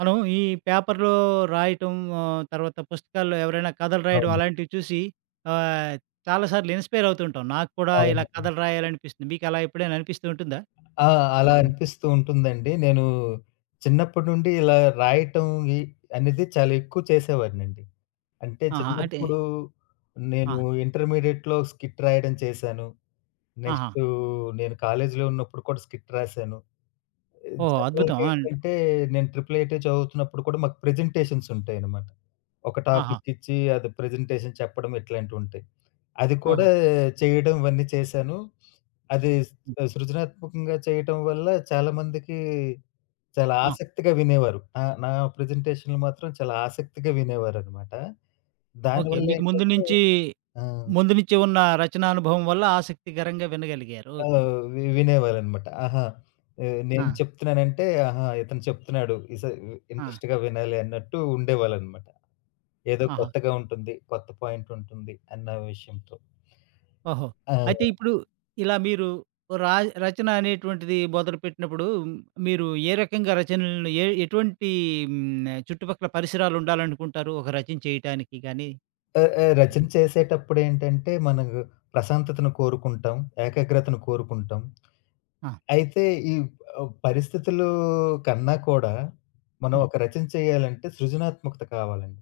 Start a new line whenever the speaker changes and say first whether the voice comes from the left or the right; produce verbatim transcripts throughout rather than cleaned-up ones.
right: మనం ఈ పేపర్‌లో రాయటం ఆహ్, తర్వాత పుస్తకాల్లో ఎవరైనా కథలు రాయడం
left: అవును.
right: అలాంటివి చూసి ఆహ్, చాలా సార్లు ఇన్‌స్పైర్ అవుతూ ఉంటాం. నాకు కూడా ఇలా
left: అవునండి.
right: కథలు రాయాలనిపిస్తుంది. మీకు అలా ఎప్పుడైనా అనిపిస్తూ ఉంటుందా?
left: ఆ! అలా
right: అలా.
left: అనిపిస్తూ ఉంటుందండి. నేను చిన్నప్పటి నుండి ఇలా రాయటం ఇ అనేది చాలా ఎక్కువ చేసేవాడినండి. అంటే
right: ఆహా! అంటే
left: చిన్నప్పుడు నేను
right: ఆ!
left: ఇంటర్మీడియేట్‌లో స్కిట్ రాయడం చేశాను.
right: ఆహా!
left: నెక్స్ట్ నేను కాలేజీలో ఉన్నప్పుడు కూడా స్కిట్ రాశాను.
right: ఓహో! అద్భుతం.
left: జనరల్‌గా
right: అండ్
left: ఏంటంటే నేను ట్రిపుల్ ఐటీ చదువుతున్నప్పుడు కూడా మాకు ప్రెజెంటేషన్స్ ఉంటాయనమాట. ఒక
right: ఆహా!
left: టాపిక్ ఇచ్చి అది ప్రెజెంటేషన్ చెప్పడం ఇట్లాంటివుంటాయి. అది
right: ఓహో!
left: కూడా చేయడం ఇవన్నీ చేశాను. అది స్
right: హ్మ్.
left: సృజనాత్మకంగా చేయటం వల్ల చాలా మందికి చాలా
right: ఆ!
left: ఆసక్తిగా వినేవారు. నా నా ప్రెజెంటేషన్‌లు మాత్రం చాలా ఆసక్తిగా వినేవారనమాట.
right: ఓకే.
left: దానివల్ల
right: మీకు ముందు
left: ఏంటంటే
right: నుంచి
left: ఆ!
right: ముందు నుంచి ఉన్న రచనా అనుభవం వల్ల ఆసక్తికరంగా వినగలిగారు. ఓకే.
left: ఓహ్! వి వినేవారనమాట. ఆహా! ఆహ్,
right: ఆ!
left: నేను చెప్తున్నానంటే, ఆహా! ఇతను చెప్తున్నాడు. ఇస
right: ఆ!
left: ఇంట్రెస్ట్‌గా వినాలి అన్నట్టు ఉండేవాళ్ళనమాట. ఏదో
right: ఆహా!
left: కొత్తగా ఉంటుంది. కొత్త పాయింట్ ఉంటుంది అన్న విషయంతో.
right: ఓహో!
left: ఆ!
right: అయితే ఇప్పుడు ఇలా మీరు రా రచన అనేటువంటిది మొదలుపెట్టినప్పుడు మీరు ఏ రకంగా రచనలను ఏ ఎటువంటి హ్మ్. చుట్టుపక్కల పరిసరాలు ఉండాలనుకుంటారు? ఒక రచన చేయటానికి గాని
left: ఆహ్, ఆహ్, రచన చేసేటప్పుడేంటంటే, మనకు ప్రశాంతతను కోరుకుంటాం. ఏకాగ్రతను కోరుకుంటాం.
right: ఆ!
left: అయితే ఈ ఆహ్, పరిస్థితులు కన్నా కూడా, మనం
right: హ్మ్.
left: ఒక రచన చేయాలంటే సృజనాత్మకత కావాలండి.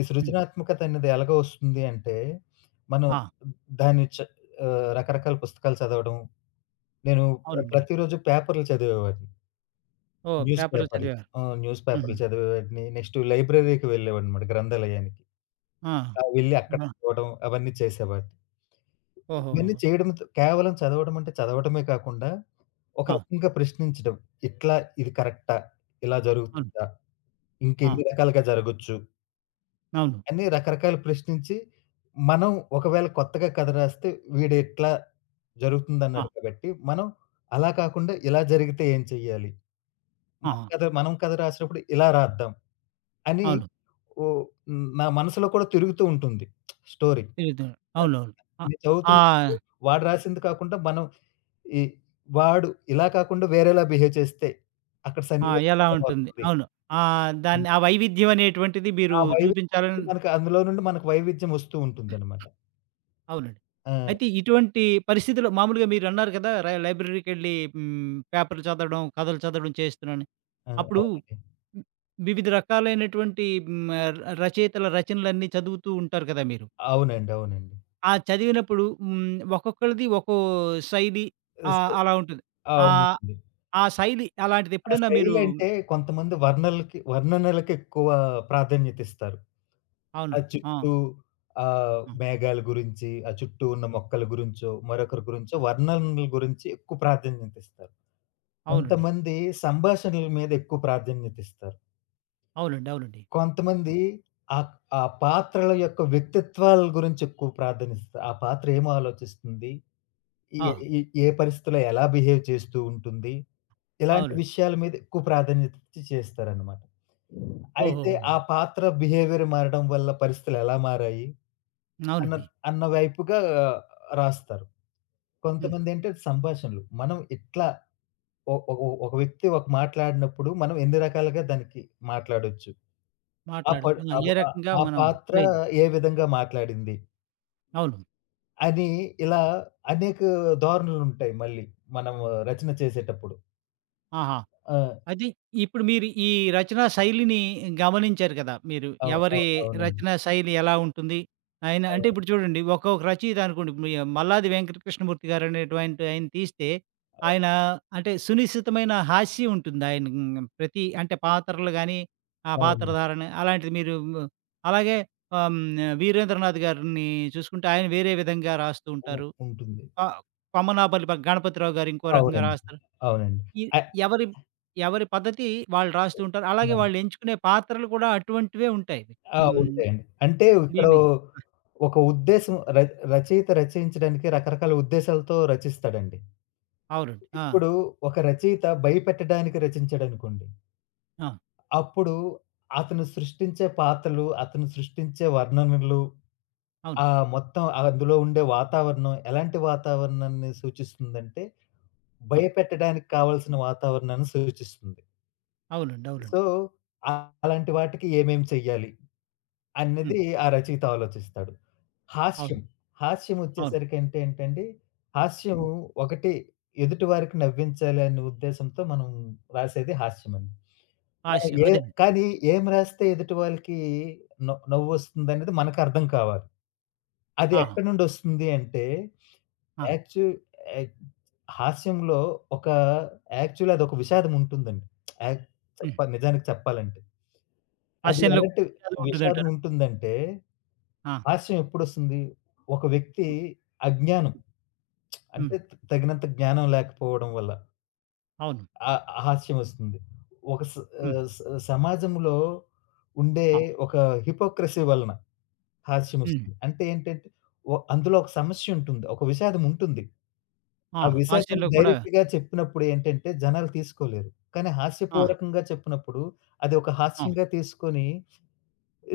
left: ఈ
right: హ్మ్.
left: సృజనాత్మకత అనేది ఎలాగ వస్తుంది అంటే, మనం
right: ఆ!
left: దాన్ని చ ఆహ్, రకరకాల పుస్తకాలు చదవడం. నేను
right: అవునండి.
left: ప్రతిరోజు పేపర్‌లు చదివేవాడిని.
right: ఓహ్!
left: న్యూస్
right: పేపర్‌లు
left: పేపర్‌లు.
right: చదివారు.
left: ఆ! న్యూస్
right: హుహు.
left: పేపర్‌లు చదివేవాడిని. నెక్స్ట్ లైబ్రరీకి వెళ్ళేవాడినమాట గ్రంథాలయానికి.
right: ఆ!
left: ఆ! వెళ్లి అక్కడ
right: ఆ!
left: చదవడం అవన్నీ చేసేవాడిని. ఇవన్నీ
right: ఓహోహోహో!
left: చేయడంతో కేవలం చదవడం అంటే చదవడమే కాకుండా, ఒక
right: ఆ!
left: రకంగా ప్రశ్నించడం. ఇట్లా ఇది కరెక్టా? ఇలా
right: అవును.
left: జరుగుతుందా?
right: ఆ!
left: ఇంకెన్ని రకాలుగా జరగొచ్చు?
right: అవును.
left: అని రకరకాలు ప్రశ్నించి, మనం ఒకవేళ కొత్తగా కథ రాస్తే వీడిట్లా జరుగుతుందన్నాడు
right: ఆ!
left: కాబట్టి, మనం అలా కాకుండా ఇలా జరిగితే ఏం చెయ్యాలి? మన
right: ఆహా!
left: కథ మనం కథ రాసినప్పుడు ఇలా రాద్దాం అని
right: అవును.
left: ఓ నా మనసులో కూడా తిరుగుతూ ఉంటుంది స్టోరీ.
right: తిరుగుతూ
left: ఆహ్,
right: అవునవును. ఆ!
left: నేను
right: ఆ!
left: చదువుతున్నప్పుడు వాడు రాసింది కాకుండా మనం ఈ వాడు ఇలా కాకుండా వేరేలా బిహేవ్ చేస్తే అక్కడ
right: ఆ!
left: సన్నివేశం
right: ఎలా
left: ఎలా
right: ఉంటుంది?
left: మారుతుంది?
right: అవును. ఆ! దాన్ని ఆ వైవిధ్యం అనేటువంటిది
left: ఆ
right: మీరు
left: వైవిధ్యం అప్పుడు
right: చూపించాలని
left: మనకు అందులో నుండి మనకు వైవిధ్యం వస్తూ ఉంటుందనమాట.
right: అవునండి.
left: ఆ!
right: అయితే ఇటువంటి పరిస్థితిలో మామూలుగా మీరన్నారు కదా! ర లైబ్రరీకెళ్ళి హ్మ్, పేపర్‌లు చదవడం, కథలు చదవడం చేస్తున్నానని.
left: ఆ!
right: అప్పుడు
left: అవునండి.
right: హ్మ్, వివిధ రకాలైనటువంటి హ్మ్, ఆహ్, రచయితల రచనలన్నీ చదువుతూ ఉంటారు కదా మీరు.
left: అవునండి. అవునండి.
right: ఆ చదివినప్పుడు హ్మ్, ఒక్కొక్కళ్ళది ఒక్కో శైలి
left: స్
right: ఆహ్, అలా ఉంటుంది. ఆహ్,
left: అవునండి.
right: ఆ శైలి అలాంటిది
left: ఆ
right: ఎప్పుడైనా మీరు
left: శైలంటే కొంతమంది వర్ణలకి వర్ణనలకి ఎక్కువ ప్రాధాన్యత ఇస్తారు.
right: అవును.
left: ఆ
right: ఆ!
left: చుట్టూ ఆహ్,
right: హ్మ్.
left: మేఘాల గురించి, ఆ చుట్టూ ఉన్న మొక్కల గురించో, మరొకరి గురించో
right: ఆ!
left: వర్ణనల గురించి ఎక్కువ ప్రాధాన్యత ఇస్తారు.
right: అవునండి.
left: కొంతమంది సంభాషణల మీద ఎక్కువ ప్రాధాన్యత ఇస్తారు.
right: అవునండి. అవునండి.
left: కొంతమంది
right: హ్మ్.
left: ఆహ్, ఆ పాత్రల యొక్క వ్యక్తిత్వాల గురించి ఎక్కువ ప్రాధాన్యత ఇస్తారు. ఆ పాత్ర ఏం ఆలోచిస్తుంది? ఈ
right: ఆ!
left: ఈ ఏ పరిస్థితిలో ఎలా బిహేవ్ చేస్తూ ఉంటుంది? ఇలాంటి
right: అవునండి.
left: విషయాల మీద ఎక్కువ ప్రాధాన్యత ఇచ్చి చేస్తారనమాట. అయితే ఆ
right: ఓహోహోహో!
left: పాత్ర బిహేవియర్ మారడం వల్ల పరిస్థితులు ఎలా మారాయి? అన్న
right: అవునండి.
left: అన్న వైపుగా రాస్తారు.
right: హ్మ్.
left: కొంతమందేంటంటే సంభాషణలు. మనం ఎట్లా ఒ ఒ ఒ- ఒక వ్యక్తి ఒక మాట్లాడినప్పుడు మనం ఎన్ని రకాలుగా దానికి మాట్లాడొచ్చు. ఆ పడ్
right: మాట్లాడొచ్చు. ఆ!
left: ఆ
right: ఏ
left: ఆ
right: రకంగా
left: ఆ
right: మనం
left: పాత్ర
right: ట్రైన్
left: ఏ విధంగా మాట్లాడింది?
right: అవును.
left: అని ఇలా అనేక ధోరణులుంటాయి మళ్ళీ మనం రచన చేసేటప్పుడు.
right: ఆహా!
left: ఆ!
right: అది ఇప్పుడు మీరు ఈ రచనా శైలిని గమనించారు కదా! మీరు
left: అవు
right: ఎవరి
left: అవు అవునండి.
right: రచనా శైలి ఎలా ఉంటుంది? ఆయన అంటే
left: అవును.
right: ఇప్పుడు చూడండి ఒక్కొక్క రచయిత అనుకోండి మీ మల్లాది వెంకటకృష్ణమూర్తి గారనేటువంటి ఆయన తీస్తే,
left: అవు
right: ఆయన అంటే సునిశితమైన హాస్యం ఉంటుంది. ఆయన హ్మ్, ప్రతి అంటే పాత్రలు గాని, ఆ
left: అవునండి.
right: పాత్రధారణ అలాంటిది మీరు ఉమ్, అలాగే ఆహ్, హ్మ్, వీరేంద్రనాథ్ గారిని చూసుకుంటే ఆయన వేరే విధంగా రాస్తూ
left: ఉ
right: ఉంటారు.
left: ఉంటుంది.
right: ఆహ్, కొమ్మనాపల్లి గణపతిరావు గారు ఇంకో రకంగా
left: అవునండి.
right: రాస్తారు.
left: అవునండి.
right: ఈ
left: ఆహ్,
right: ఎవరి ఎవరి పద్ధతి వాళ్ళు రాస్తూ ఉంటారు. అలాగే
left: అవును.
right: వాళ్ళు ఎంచుకునే పాత్రలు కూడా అటువంటివే ఉంటాయి.
left: ఆ!
right: హ్మ్.
left: ఉంటాయండి. అంటే ఇక్కడ
right: దీన్ని
left: ఒక ఉద్దేశం ర రచయిత రచయించడానికి రకరకాల ఉద్దేశాలతో రచిస్తాడండి.
right: అవునండి. ఆ!
left: ఇప్పుడు ఒక రచయిత భయపెట్టడానికి రచించాడనుకోండి.
right: ఆ!
left: అప్పుడు అతను సృష్టించే పాత్రలు, అతను సృష్టించే వర్ణనలు,
right: అవును.
left: ఆ! మొత్తం అందులో ఉండే వాతావరణం ఎలాంటి వాతావరణాన్ని సూచిస్తుందంటే,
right: ఆ!
left: భయపెట్టడానికి కావాల్సిన వాతావరణాన్ని సూచిస్తుంది.
right: అవునండి.
left: సో,
right: అవునండి.
left: ఆహ్, అలాంటి వాటికి ఏమేం చెయ్యాలి
right: హ్మ్.
left: అన్నది ఆ రచయిత ఆలోచిస్తాడు.
right: అవును.
left: హాస్యం, హాస్యం
right: అవును.
left: వచ్చేసరికి అంటే ఏంటండి, హాస్యము
right: హ్మ్.
left: ఒకటి ఎదుటి వారికి నవ్వించాలి అనే ఉద్దేశంతో మనం రాసేది హాస్యమండి. మనం
right: హాస్యం
left: ఏ
right: అదేనండి.
left: కానీ ఏం రాస్తే ఎదుటి వాళ్ళకి నవ్వు నవ్వొస్తుందనేది మనకు అర్థం కావాలి. అది
right: ఆహా!
left: ఎక్కడి నుండొస్తుంది అంటే
right: ఆ!
left: యాక్చు యాక్ హాస్యంలో ఒక యాక్చువల్లీ అదొక విషాదం ఉంటుందండి. యాక్
right: హ్మ్.
left: చెప్ప నిజానికి చెప్పాలంటే. అది
right: హాస్యంలో కూడా
left: ఎలాంటి
right: చాలా
left: విషాదం
right: ఉంటుందంటారా?
left: ఉంటుందంటే,
right: ఆ!
left: హాస్యం ఎప్పుడొస్తుంది? ఒక వ్యక్తి
right: హ్మ్.
left: అజ్ఞానం అంటే
right: హ్మ్.
left: తగినంత జ్ఞానం లేకపోవడం వల్ల
right: అవును.
left: ఆ ఆ హాస్యం వస్తుంది. ఒక స
right: హ్మ్.
left: ఆహ్, స సమాజంలో ఉండే
right: ఆ!
left: ఒక హిపోక్రసీ వలన హాస్యం
right: హ్మ్.
left: వస్తుంది. అంటే ఏంటంటే, ఒ అందులో ఒక సమస్య ఉంటుంది. ఒక విషాదం ఉంటుంది.
right: ఆ!
left: ఆ విషాదాన్ని
right: హాస్యంలో కూడా
left: డైరెక్ట్‌గా చెప్పినప్పుడు ఏంటంటే జనాలు తీసుకోలేరు. కానీ
right: ఆ!
left: హాస్యపూర్వకంగా చెప్పినప్పుడు అది ఒక
right: ఆ!
left: హాస్యంగా తీసుకొని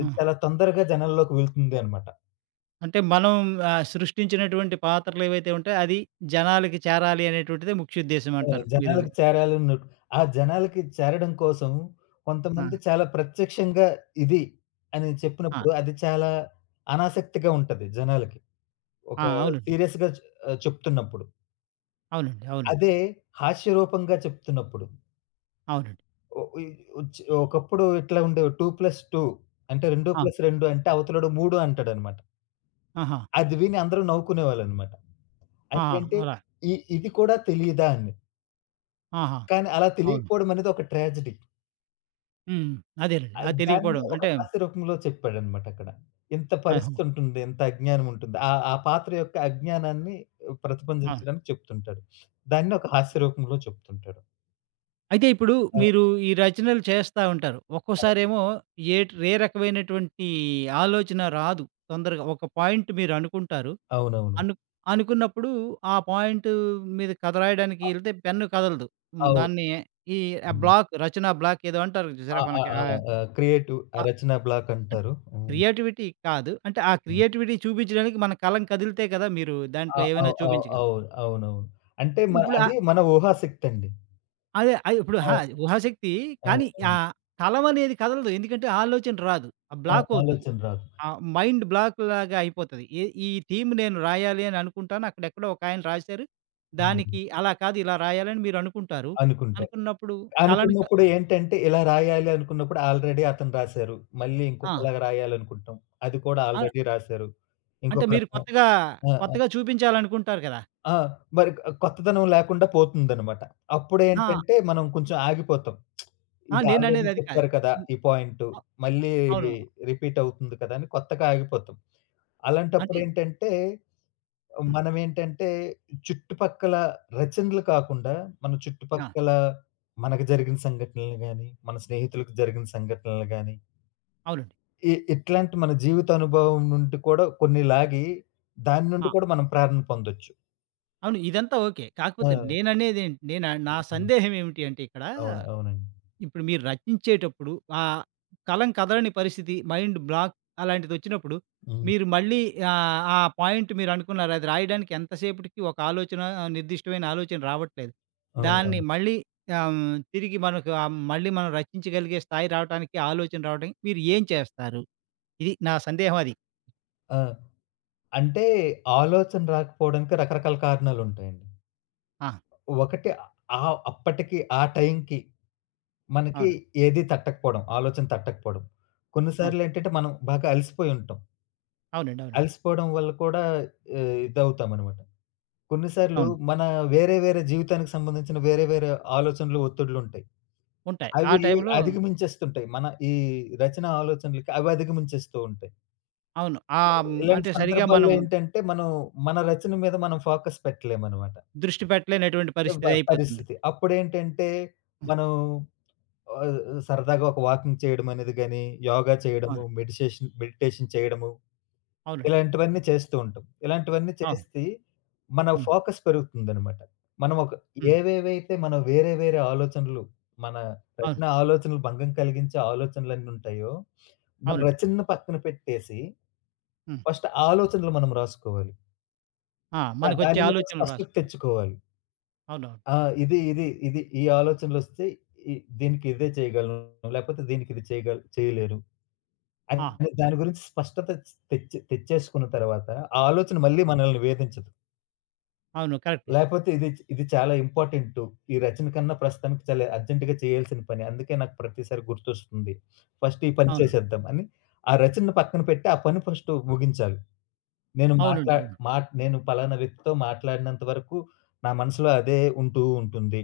right: ఆ!
left: చాలా తొందరగా జనాల్లోకి వెళ్తుంది అన్నమాట.
right: అంటే మనం ఆహ్, సృష్టించినటువంటి పాత్రలేవైతే ఉంటాయో అది జనాలకి చేరాలి అనేటువంటిదే ముఖ్యోద్దేశం
left: ఆహ్,
right: అంటారు మీరు.
left: జనాలకి చేరాలన్న ఆ జనాలకి చేరడం కోసం
right: ఆ!
left: కొంతమంది చాలా ప్రత్యక్షంగా ఇది అని
right: ఆ!
left: చెప్పినప్పుడు అది చాలా అనాసక్తిగా ఉంటది జనాలకి. ఒక
right: ఆ! అవునండి.
left: సీరియస్‌గా చె చెప్తున్నప్పుడు.
right: అవునండి. అవునండి.
left: అదే హాస్యరూపంగా చెప్తున్నప్పుడు
right: అవునండి.
left: ఒ ఇ ఒచ్చి ఒకప్పుడు ఇట్లా ఉండేవి, 2+2 అంటే
right: ఆ!
left: రెండు ప్లస్ రెండు అంటే అవతలోడు మూడు అంటాడనమాట.
right: ఆహా!
left: అది విని అందరూ నవ్వుకునేవాళ్ళనమాట.
right: ఆహా!
left: అదేంటి,
right: అలా.
left: ఇ ఇది కూడా తెలీదా అని.
right: ఆహా!
left: కానీ అలా
right: అవును.
left: తెలియకపోవడం అనేది ఒక ట్రాజడీ.
right: హ్మ్. అదేనండి.
left: ఆహ్,
right: అది
left: దాన్ని
right: తెలియకపోవడం.
left: ఒక
right: అంటే
left: హాస్య రూపంలో చెప్పాడనమాట అక్కడ. ఇంత
right: ఆహ్,
left: పరిస్థితి ఉంటుంది. ఇంత అజ్ఞానం ఉంటుంది. ఆ ఆ పాత్ర యొక్క అజ్ఞానాన్ని
right: ఆ!
left: ప్రతిబింబించడానికి చెప్తుంటాడు. దాన్ని ఒక
right: ఓకే.
left: హాస్య రూపంలో చెప్తుంటాడు.
right: అయితే ఇప్పుడు
left: ఆ!
right: మీరు ఈ రచనలు చేస్తా ఉంటారు. ఒక్కోసారేమో ఏట్ ఏ ఏ రకమైనటువంటి ఆలోచన రాదు తొందరగా. ఒక పాయింట్ మీరు అనుకుంటారు.
left: అవునవును.
right: అను అనుకున్నప్పుడు ఆ పాయింట్ మీద కథ రాయడానికి
left: అ
right: ఎళ్తే పెన్ను కదలదు. హ్మ్.
left: అవును.
right: దాన్ని ఈ బ్లాక్ రచనా బ్లాక్ ఏదో అంటారు
left: ఆ!
right: చూసారా
left: ఆ!
right: మనకి.
left: ఆ!
right: ఆ!
left: ఆ! క్రియేటివ్ ఆ! రచనా బ్లాక్
right: అంటే
left: అంటారు. హ్మ్.
right: క్రియేటివిటీ కాదు. అంటే ఆ
left: హ్మ్.
right: క్రియేటివిటీ చూపించడానికి మన కలం కదిలితే కదా! మీరు
left: ఆ!
right: దాంట్లో
left: అవ్
right: ఏమైనా
left: అవ్
right: చూపించగలరు.
left: అవును. అవునవును. అంటే మన
right: ఇప్పుడు
left: అది
right: ఆహ్,
left: మన ఊహాశక్తండి.
right: అదే ఆహ్, ఇప్పుడు ఆహా!
left: ఆ!
right: ఊహాశక్తి
left: ఆ!
right: కానీ ఆ
left: ఆ!
right: కలం అనేది కదలదు. ఎందుకంటే ఆలోచన రాదు. ఆ
left: ఆ!
right: బ్లాక్ అవుతది.
left: ఆలోచన రాదు.
right: ఆ మైండ్ బ్లాక్‌లాగా అయిపోతది. ఈ ఈ థీమ్ నేను రాయాలి అని అనుకుంటాను. అక్కడెక్కడో ఒకాయన రాశారు.
left: హ్మ్.
right: దానికి అలా కాదు ఇలా రాయాలని మీరు అనుకుంటారు.
left: అనుకుంటారు.
right: అనుకున్నప్పుడు కలను క
left: అనుకున్నప్పుడు ఏంటంటే ఇలా రాయాలి అనుకున్నప్పుడు ఆల్రెడీ అతను రాసారు. మళ్ళీ
right: ఆ!
left: ఇంకొకలాగా రాయాలనుకుంటాం. అది కూడా
right: ఆ!
left: ఆల్రెడీ రాసారు.
right: అంటే
left: ఇంకొక
right: మీరు
left: రకంగా
right: కొత్తగా
left: ఆ!
right: కొత్తగా చూపించాలనుకుంటారు కదా!
left: ఆ! మరి ఆహ్, కొత్తదనం లేకుండా పోతుందనమాట.
right: ఆ!
left: అప్పుడేంటంటే మనం కొంచెం ఆగిపోతాం.
right: ఆ!
left: ఇది ఆల్రెడీ
right: నేననేది అది కాదు.
left: చెప్పారు కదా!
right: హ్మ్.
left: ఈ పాయింటు.
right: అ
left: మళ్ళీ
right: అవును.
left: రిపీట్ అవుతుంది కదా! అని కొత్తగా ఆగిపోతాం.
right: అంటే
left: అలాంటప్పుడేంటంటే
right: హ్మ్.
left: మనమేంటంటే చుట్టుపక్కల రచనలు కాకుండా, మన
right: ఆ!
left: చుట్టుపక్కల మనకు జరిగిన సంఘటనలు గాని, మన స్నేహితులకు జరిగిన సంఘటనలు గాని,
right: అవునండి.
left: ఇ ఇట్లాంటి మన జీవిత అనుభవం నుండి కూడా కొన్ని లాగి, దాని
right: ఆ!
left: నుండి కూడా మనం ప్రేరణ పొందొచ్చు.
right: అవును. ఇదంతా ఓకే.
left: ఆ!
right: కాకపోతే నేననేదేం నేను నా
left: హ్మ్.
right: సందేహం ఏమిటి అంటే ఇక్కడ,
left: అవును. అవునండి.
right: ఇప్పుడు మీరు రచించేటప్పుడు ఆహ్, కలం కదలని పరిస్థితి, మైండ్ బ్లాక్ అలాంటిదొచ్చినప్పుడు,
left: హ్మ్.
right: మీరు మళ్ళీ ఆహ్, ఆ పాయింట్ మీరనుకున్నారు అది రాయడానికి ఎంతసేపటికి ఒక ఆలోచన ఆ, నిర్దిష్టమైన ఆలోచన రావట్లేదు. దాన్ని
left: అవునవును.
right: మళ్ళీ ఆహ్, తిరిగి మనకు ఆహ్, మళ్ళీ మనం రచించగలిగే స్థాయి రావటానికి, ఆలోచన రావడానికి మీరు ఏం చేస్తారు? ఇది నా సందేహం అది.
left: ఆ! అంటే ఆలోచన రాకపోవడానికి రకరకాల కారణాలుంటాయండి.
right: ఆ!
left: ఒకటి ఆహ్, అప్పటికి ఆ టైంకి మనకి
right: అవును.
left: ఏది తట్టకపోవడం. ఆలోచన తట్టకపోవడం. కొన్ని
right: అవును.
left: సార్లేంటంటే మనం బాగా అలసిపోయి ఉంటాం.
right: అవునండి. అవునండి.
left: అలసిపోవడం వల్ల కూడా ఆహ్, ఇదవుతామనమాట. కొన్ని సార్లు
right: అవును.
left: మన వేరే వేరే జీవితానికి సంబంధించిన వేరే వేరే ఆలోచనలు, ఒత్తిడులుంటాయి.
right: ఉంటాయి. ఆ
left: అవి
right: టైంలో
left: అధిగమించేస్తుంటాయి. మన ఈ రచన ఆలోచనలకి అవి అధిగమించేస్తూ ఉంటాయి.
right: అవును. ఆహ్, హ్మ్,
left: ఇలాంటి
right: అంటే సరిగ్గా
left: సందర్భాల్లో
right: మనం
left: ఏంటంటే, మనం మన రచన మీద మనం ఫోకస్ పెట్టలేమనమాట.
right: దృష్టి పెట్టలేనటువంటి
left: ప
right: పరిస్థితి అయిపోతుంది.
left: పరిస్థితి. అప్పుడేంటంటే,
right: హ్మ్.
left: మనం ఆహ్, సరదాగా ఒక వాకింగ్ చేయడం అనేది గాని, యోగా చేయడము,
right: అవును.
left: మెడిసేషన్ మెడిటేషన్ చేయడము,
right: అవునండి.
left: ఇలాంటివన్నీ చేస్తూ ఉంటాం. ఇలాంటివన్నీ
right: అవును.
left: చేస్తే మన
right: హ్మ్.
left: ఫోకస్ పెరుగుతుందనమాట. మనం ఒక
right: హ్మ్.
left: ఏవేవైతే మనం వేరే వేరే ఆలోచనలు, మన
right: అవును.
left: రచన ఆలోచనలు భంగం కలిగించే ఆలోచనలన్నీ ఉంటాయో, మన
right: అవునండి.
left: రచనను పక్కన పెట్టేసి,
right: హ్మ్.
left: ఫస్ట్ ఆలోచనలు మనం రాసుకోవాలి.
right: ఆ!
left: దా
right: మనకొచ్చే
left: దాని మీద
right: ఆలోచనలు
left: స్పష్టత
right: రాసుకోవడం.
left: తెచ్చుకోవాలి.
right: అవునవును.
left: ఆ! ఇది, ఇది, ఇది ఈ ఆలోచనలొస్తే ఇ దీనికి ఇదే చేయగలను. లేకపోతే దీనికి ఇది చేయగల చేయలేను.
right: ఆ!
left: అని దాని గురించి స్పష్టత తెచ్చి తెచ్చేసుకున్న తర్వాత ఆ ఆలోచన మళ్ళీ
right: ఆ!
left: మనల్ని వేధించదు.
right: అవును. కరెక్టే.
left: లేపోతే ఇది ఇది చాలా ఇంపార్టెంటు. ఈ రచన కన్నా ప్రస్తుతానికి చాలా అర్జెంట్‌గా చేయాల్సిన పని. అందుకే నాకు ప్రతిసారి గుర్తొస్తుంది. ఫస్ట్ ఈ పని
right: అవును.
left: చేసేద్దాం అని ఆ రచనను పక్కన పెట్టి ఆ పని ఫస్ట్ ముగించాలి. నేను
right: అవునండి.
left: మాట్లా
right: అవును.
left: మాట్ నేను పలానా వ్యక్తితో మాట్లాడినంత వరకు నా మనసులో అదే ఉంటూ ఉంటుంది.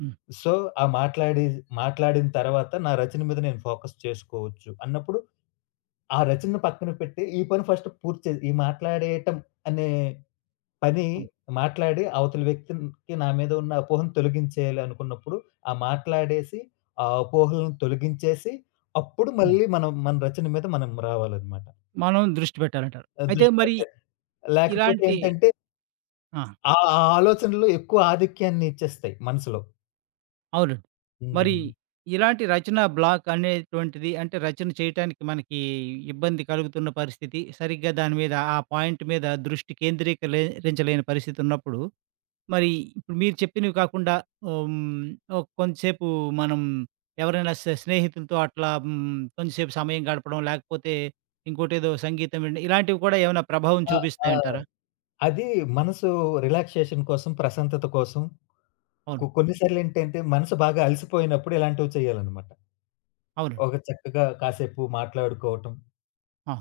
right: హ్మ్.
left: సో, ఆ మాట్లాడి మాట్లాడిన తర్వాత నా రచన మీద నేను ఫోకస్ చేసుకోవచ్చు అన్నప్పుడు, ఆ రచనను పక్కన పెట్టి ఈ పని ఫస్ట్ పూర్తి చే ఈ మాట్లాడేయటం అనే పని,
right: హ్మ్.
left: మాట్లాడి అవతలి వ్యక్తికి నా మీద ఉన్న అపోహను తొలగించేయాలి అనుకున్నప్పుడు, ఆ మాట్లాడేసి ఆ అపోహలను తొలగించేసి, అప్పుడు
right: హ్మ్.
left: మళ్ళీ మనం మన రచన మీద మనం రావాలనమాట.
right: మనం దృష్టి పెట్టాలంటారు.
left: ఆహ్,
right: అయితే
left: దృష్టి
right: మరి
left: పెట్టాలి. లేకపోతే
right: ఇలాంటి
left: ఏంటంటే
right: ఆ!
left: ఆ ఆ ఆలోచనలు ఎక్కువ ఆధిక్యాన్ని ఇచ్చేస్తాయి మనసులో.
right: అవునండి. మరి
left: హ్మ్.
right: ఇలాంటి రచనా బ్లాక్ అనేటువంటిది అంటే రచన చేయటానికి మనకి ఇబ్బంది కలుగుతున్న పరిస్థితి, సరిగ్గా దాని మీద ఆ పాయింట్ మీద దృష్టి కేంద్రీకరించలేని పరిస్థితి ఉన్నప్పుడు, మరి ఇప్పుడు మీరు చెప్పినవి కాకుండా హ్మ్, ఓహ్, కొంతసేపు మనం ఎవరైనా స స్నేహితులతో అట్లా హ్మ్, కొంతసేపు సమయం గడపడం, లేకపోతే ఇంకోటేదో సంగీతం వినడం ఇలాంటివి కూడా ఏమైనా ప్రభావం
left: ఆ! ఆ!
right: చూపిస్తాయంటారా?
left: అది మనసు రిలాక్సేషన్ కోసం, ప్రశాంతత కోసం, కొ
right: అవును.
left: కొన్ని సార్లేంటంటే మనసు బాగా అలసిపోయినప్పుడు ఇలాంటివి చేయాలనమాట.
right: అవునండి.
left: ఒక చక్కగా కాసేపు మాట్లాడుకోవటం
right: ఆ!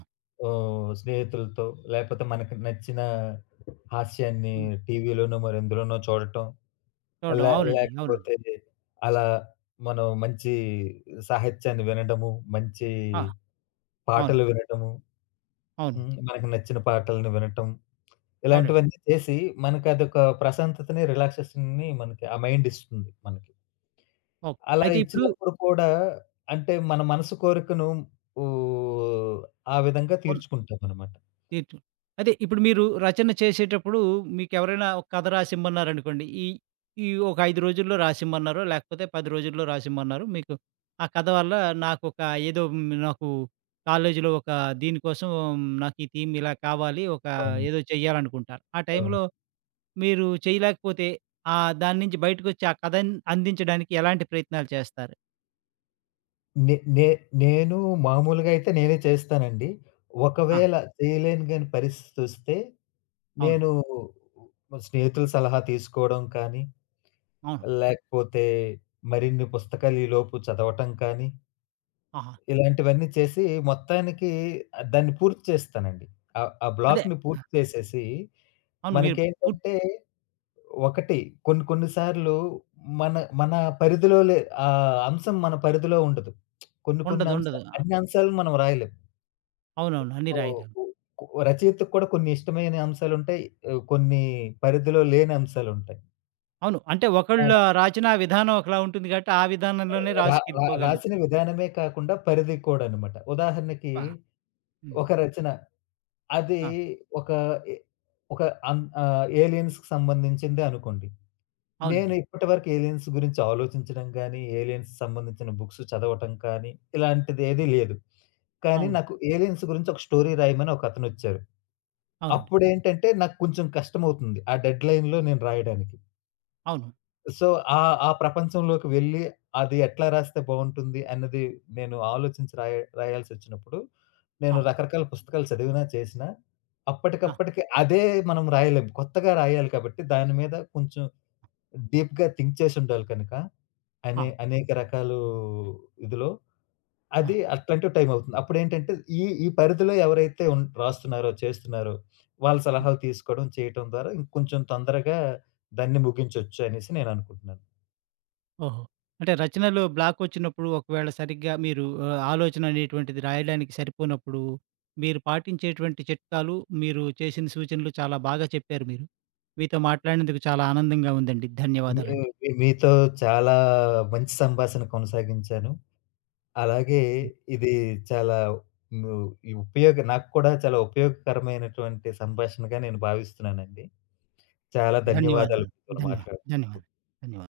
left: ఆహ్, స్నేహితులతో, లేపోతే మనకు నచ్చిన హాస్యాన్ని
right: హ్మ్.
left: టీవీలోనో మరెందులోనో చూడటం.
right: చూడడం.
left: లే
right: అవునండి. అవునండి.
left: లేకపోతే అలా మనం మంచి సాహిత్యాన్ని వినడము, మంచి
right: ఆ! అవును.
left: పాటలు వినడము.
right: అవును.
left: హ్మ్. మనకు నచ్చిన పాటలను వినటం,
right: అవునండి.
left: ఇలాంటివన్నీ చేసి మనకదొక ప్రశాంతతని, రిలాక్సేషన్‌ని మనకి ఆ మైండ్ ఇస్తుంది మనకి.
right: ఓకే.
left: అలా
right: అయితే ఇప్పుడు
left: ఇచ్చినప్పుడు కూడా అంటే మన మనసు కోరికను ఊ ఆ విధంగా
right: ఉన్
left: తీర్చుకుంటామనమాట.
right: ఇటు అదే ఇప్పుడు మీరు రచన చేసేటప్పుడు మీకెవరైనా ఒక కథ రాసిమ్మన్నారనుకోండి. ఈ, ఈ ఒక ఐదు రోజుల్లో రాసిమ్మన్నారో, లేకపోతే పది రోజుల్లో రాసిమ్మన్నారు. మీకు ఆ కథ వల్ల నాకొక ఏదో హ్మ్, నాకు కాలేజీలో ఒక దీనికోసం నాకు ఈ థీమ్ ఇలా కావాలి. ఒక
left: అవును.
right: ఏదో చెయ్యాలనుకుంటారు. ఆ
left: అవును.
right: టైంలో మీరు చేయలేకపోతే ఆహ్, దాని నుంచి బయటకొచ్చి ఆ కథని అందించడానికి ఎలాంటి ప్రయత్నాలు చేస్తారు?
left: నే నే నేను మామూలుగా అయితే నేనే చేస్తానండి.
right: ఆ!
left: ఒకవేళ చేయలేను గాని పరిస్థితొస్తే
right: అవును.
left: నేను మా స్నేహితుల సలహా తీసుకోవడం కానీ,
right: అవును.
left: లేకపోతే మరిన్ని పుస్తకాలు ఈలోపు చదవటం కానీ,
right: ఆహా!
left: ఇలాంటివన్నీ చేసి మొత్తానికి ఆహ్, దాన్ని పూర్తి చేస్తానండి. ఆహ్, ఆ
right: అదే.
left: బ్లాక్‌ని పూర్తి చేసేసి
right: అవును. మీరు పూర్తి
left: మనకేంటంటే ఒకటి కొన్ని కొన్ని సార్లు మన మన పరిధిలో లే ఆ అంశం మన పరిధిలో ఉండదు. కొన్ని కొన్ని
right: ఉండదు.
left: అంశ
right: ఉండదు.
left: అన్ని అంశాలు మనం రాయలేం.
right: అవునవును. అన్నీ రాయలేము.
left: ఓహ్! కు రచయితకు కూడా కొన్ని ఇష్టమైన అంశాలుంటాయి. ఆహ్, కొన్ని పరిధిలో లేని అంశాలుంటాయి.
right: అవును. అంటే
left: ఆ!
right: ఒకళ్ళ రాసిన విధానం ఒకలా ఉంటుంది కాబట్టి, ఆ విధానంలోనే
left: రా రా
right: రాసుకెళ్ళిపోగలుగు
left: రాసిన విధానమే కాకుండా పరిధి కూడా అన్నమాట. ఉదాహరణకి
right: ఆ! హ్మ్.
left: ఒక రచన అది
right: ఆ!
left: ఒక ఎ ఒక అన్ ఆహ్, ఏలియన్స్‌కి సంబంధించిందే అనుకోండి. నేను
right: అవునండి.
left: ఇప్పటివరకు ఏలియన్స్ గురించి ఆలోచించడం గానీ, ఏలియన్స్ సంబంధించిన బుక్స్ చదవటం కానీ, ఇలాంటిదేదీ
right: హ్మ్.
left: లేదు. కానీ
right: అవును.
left: నాకు ఏలియన్స్ గురించి ఒక స్టోరీ రాయమని ఒకతనొచ్చారు.
right: అవునండి.
left: అప్పుడేంటంటే నాకు కొంచెం కష్టమవుతుంది ఆ డెడ్‌లైన్‌లో నేను రాయడానికి.
right: అవును.
left: సో, ఆ ఆ ప్రపంచంలోకి వెళ్ళి, అది ఎట్లా రాస్తే బావుంటుంది అన్నది నేను ఆలోచించి రాయ రాయాల్సొచ్చినప్పుడు, నేను
right: ఆ!
left: రకరకాల పుస్తకాలు చదివినా, చేసినా
right: ఆ!
left: అప్పటికప్పటికి అదే మనం రాయలేం. కొత్తగా రాయాలి కాబట్టి, దాని మీద కొంచెం డీప్‌గా థింక్ చేసుండాలి కనుక,
right: ఆ!
left: అనే అనేక రకాలు ఇదిలో
right: ఆ!
left: అది అట్లాంటివి టైం అవుతుంది. అప్పుడేంటంటే, ఈ ఈ పరిధిలో ఎవరైతే ఉన్ రాస్తున్నారో, చేస్తున్నారో వాళ్ళ
right: హ్మ్.
left: సలహాలు తీసుకోవడం, చేయటం ద్వారా ఇంకొంచెం తొందరగా దాన్ని ముగించొచ్చు అనేసి నేననుకుంటున్నాను.
right: ఓహో! అంటే రచనలో బ్లాకొచ్చినప్పుడు ఒకవేళ సరిగ్గా మీరు ఆహ్, ఆలోచన అనేటువంటిది రాయడానికి సరిపోనప్పుడు, మీరు పాటించేటువంటి చిట్కాలు, మీరు చేసిన సూచనలు చాలా బాగా చెప్పారు మీరు. మీతో మాట్లాడినందుకు చాలా ఆనందంగా ఉందండి.
left: మీ
right: ధన్యవాదాలండి.
left: మీ మీతో చాలా మంచి సంభాషణ కొనసాగించాను. అలాగే ఇది చాలా, ను ఈ ఉపయోగ నాకు కూడా చాలా ఉపయోగకరమైనటువంటి సంభాషణగా నేను భావిస్తున్నానండి. చాలా ధన్యవాదాలు
right: ధన్యవాదాలండి.
left: మీతోని
right: ధన్యవా
left: మాట్లాడి
right: ధన్యవాదాలు. ధన్యవాదాలు.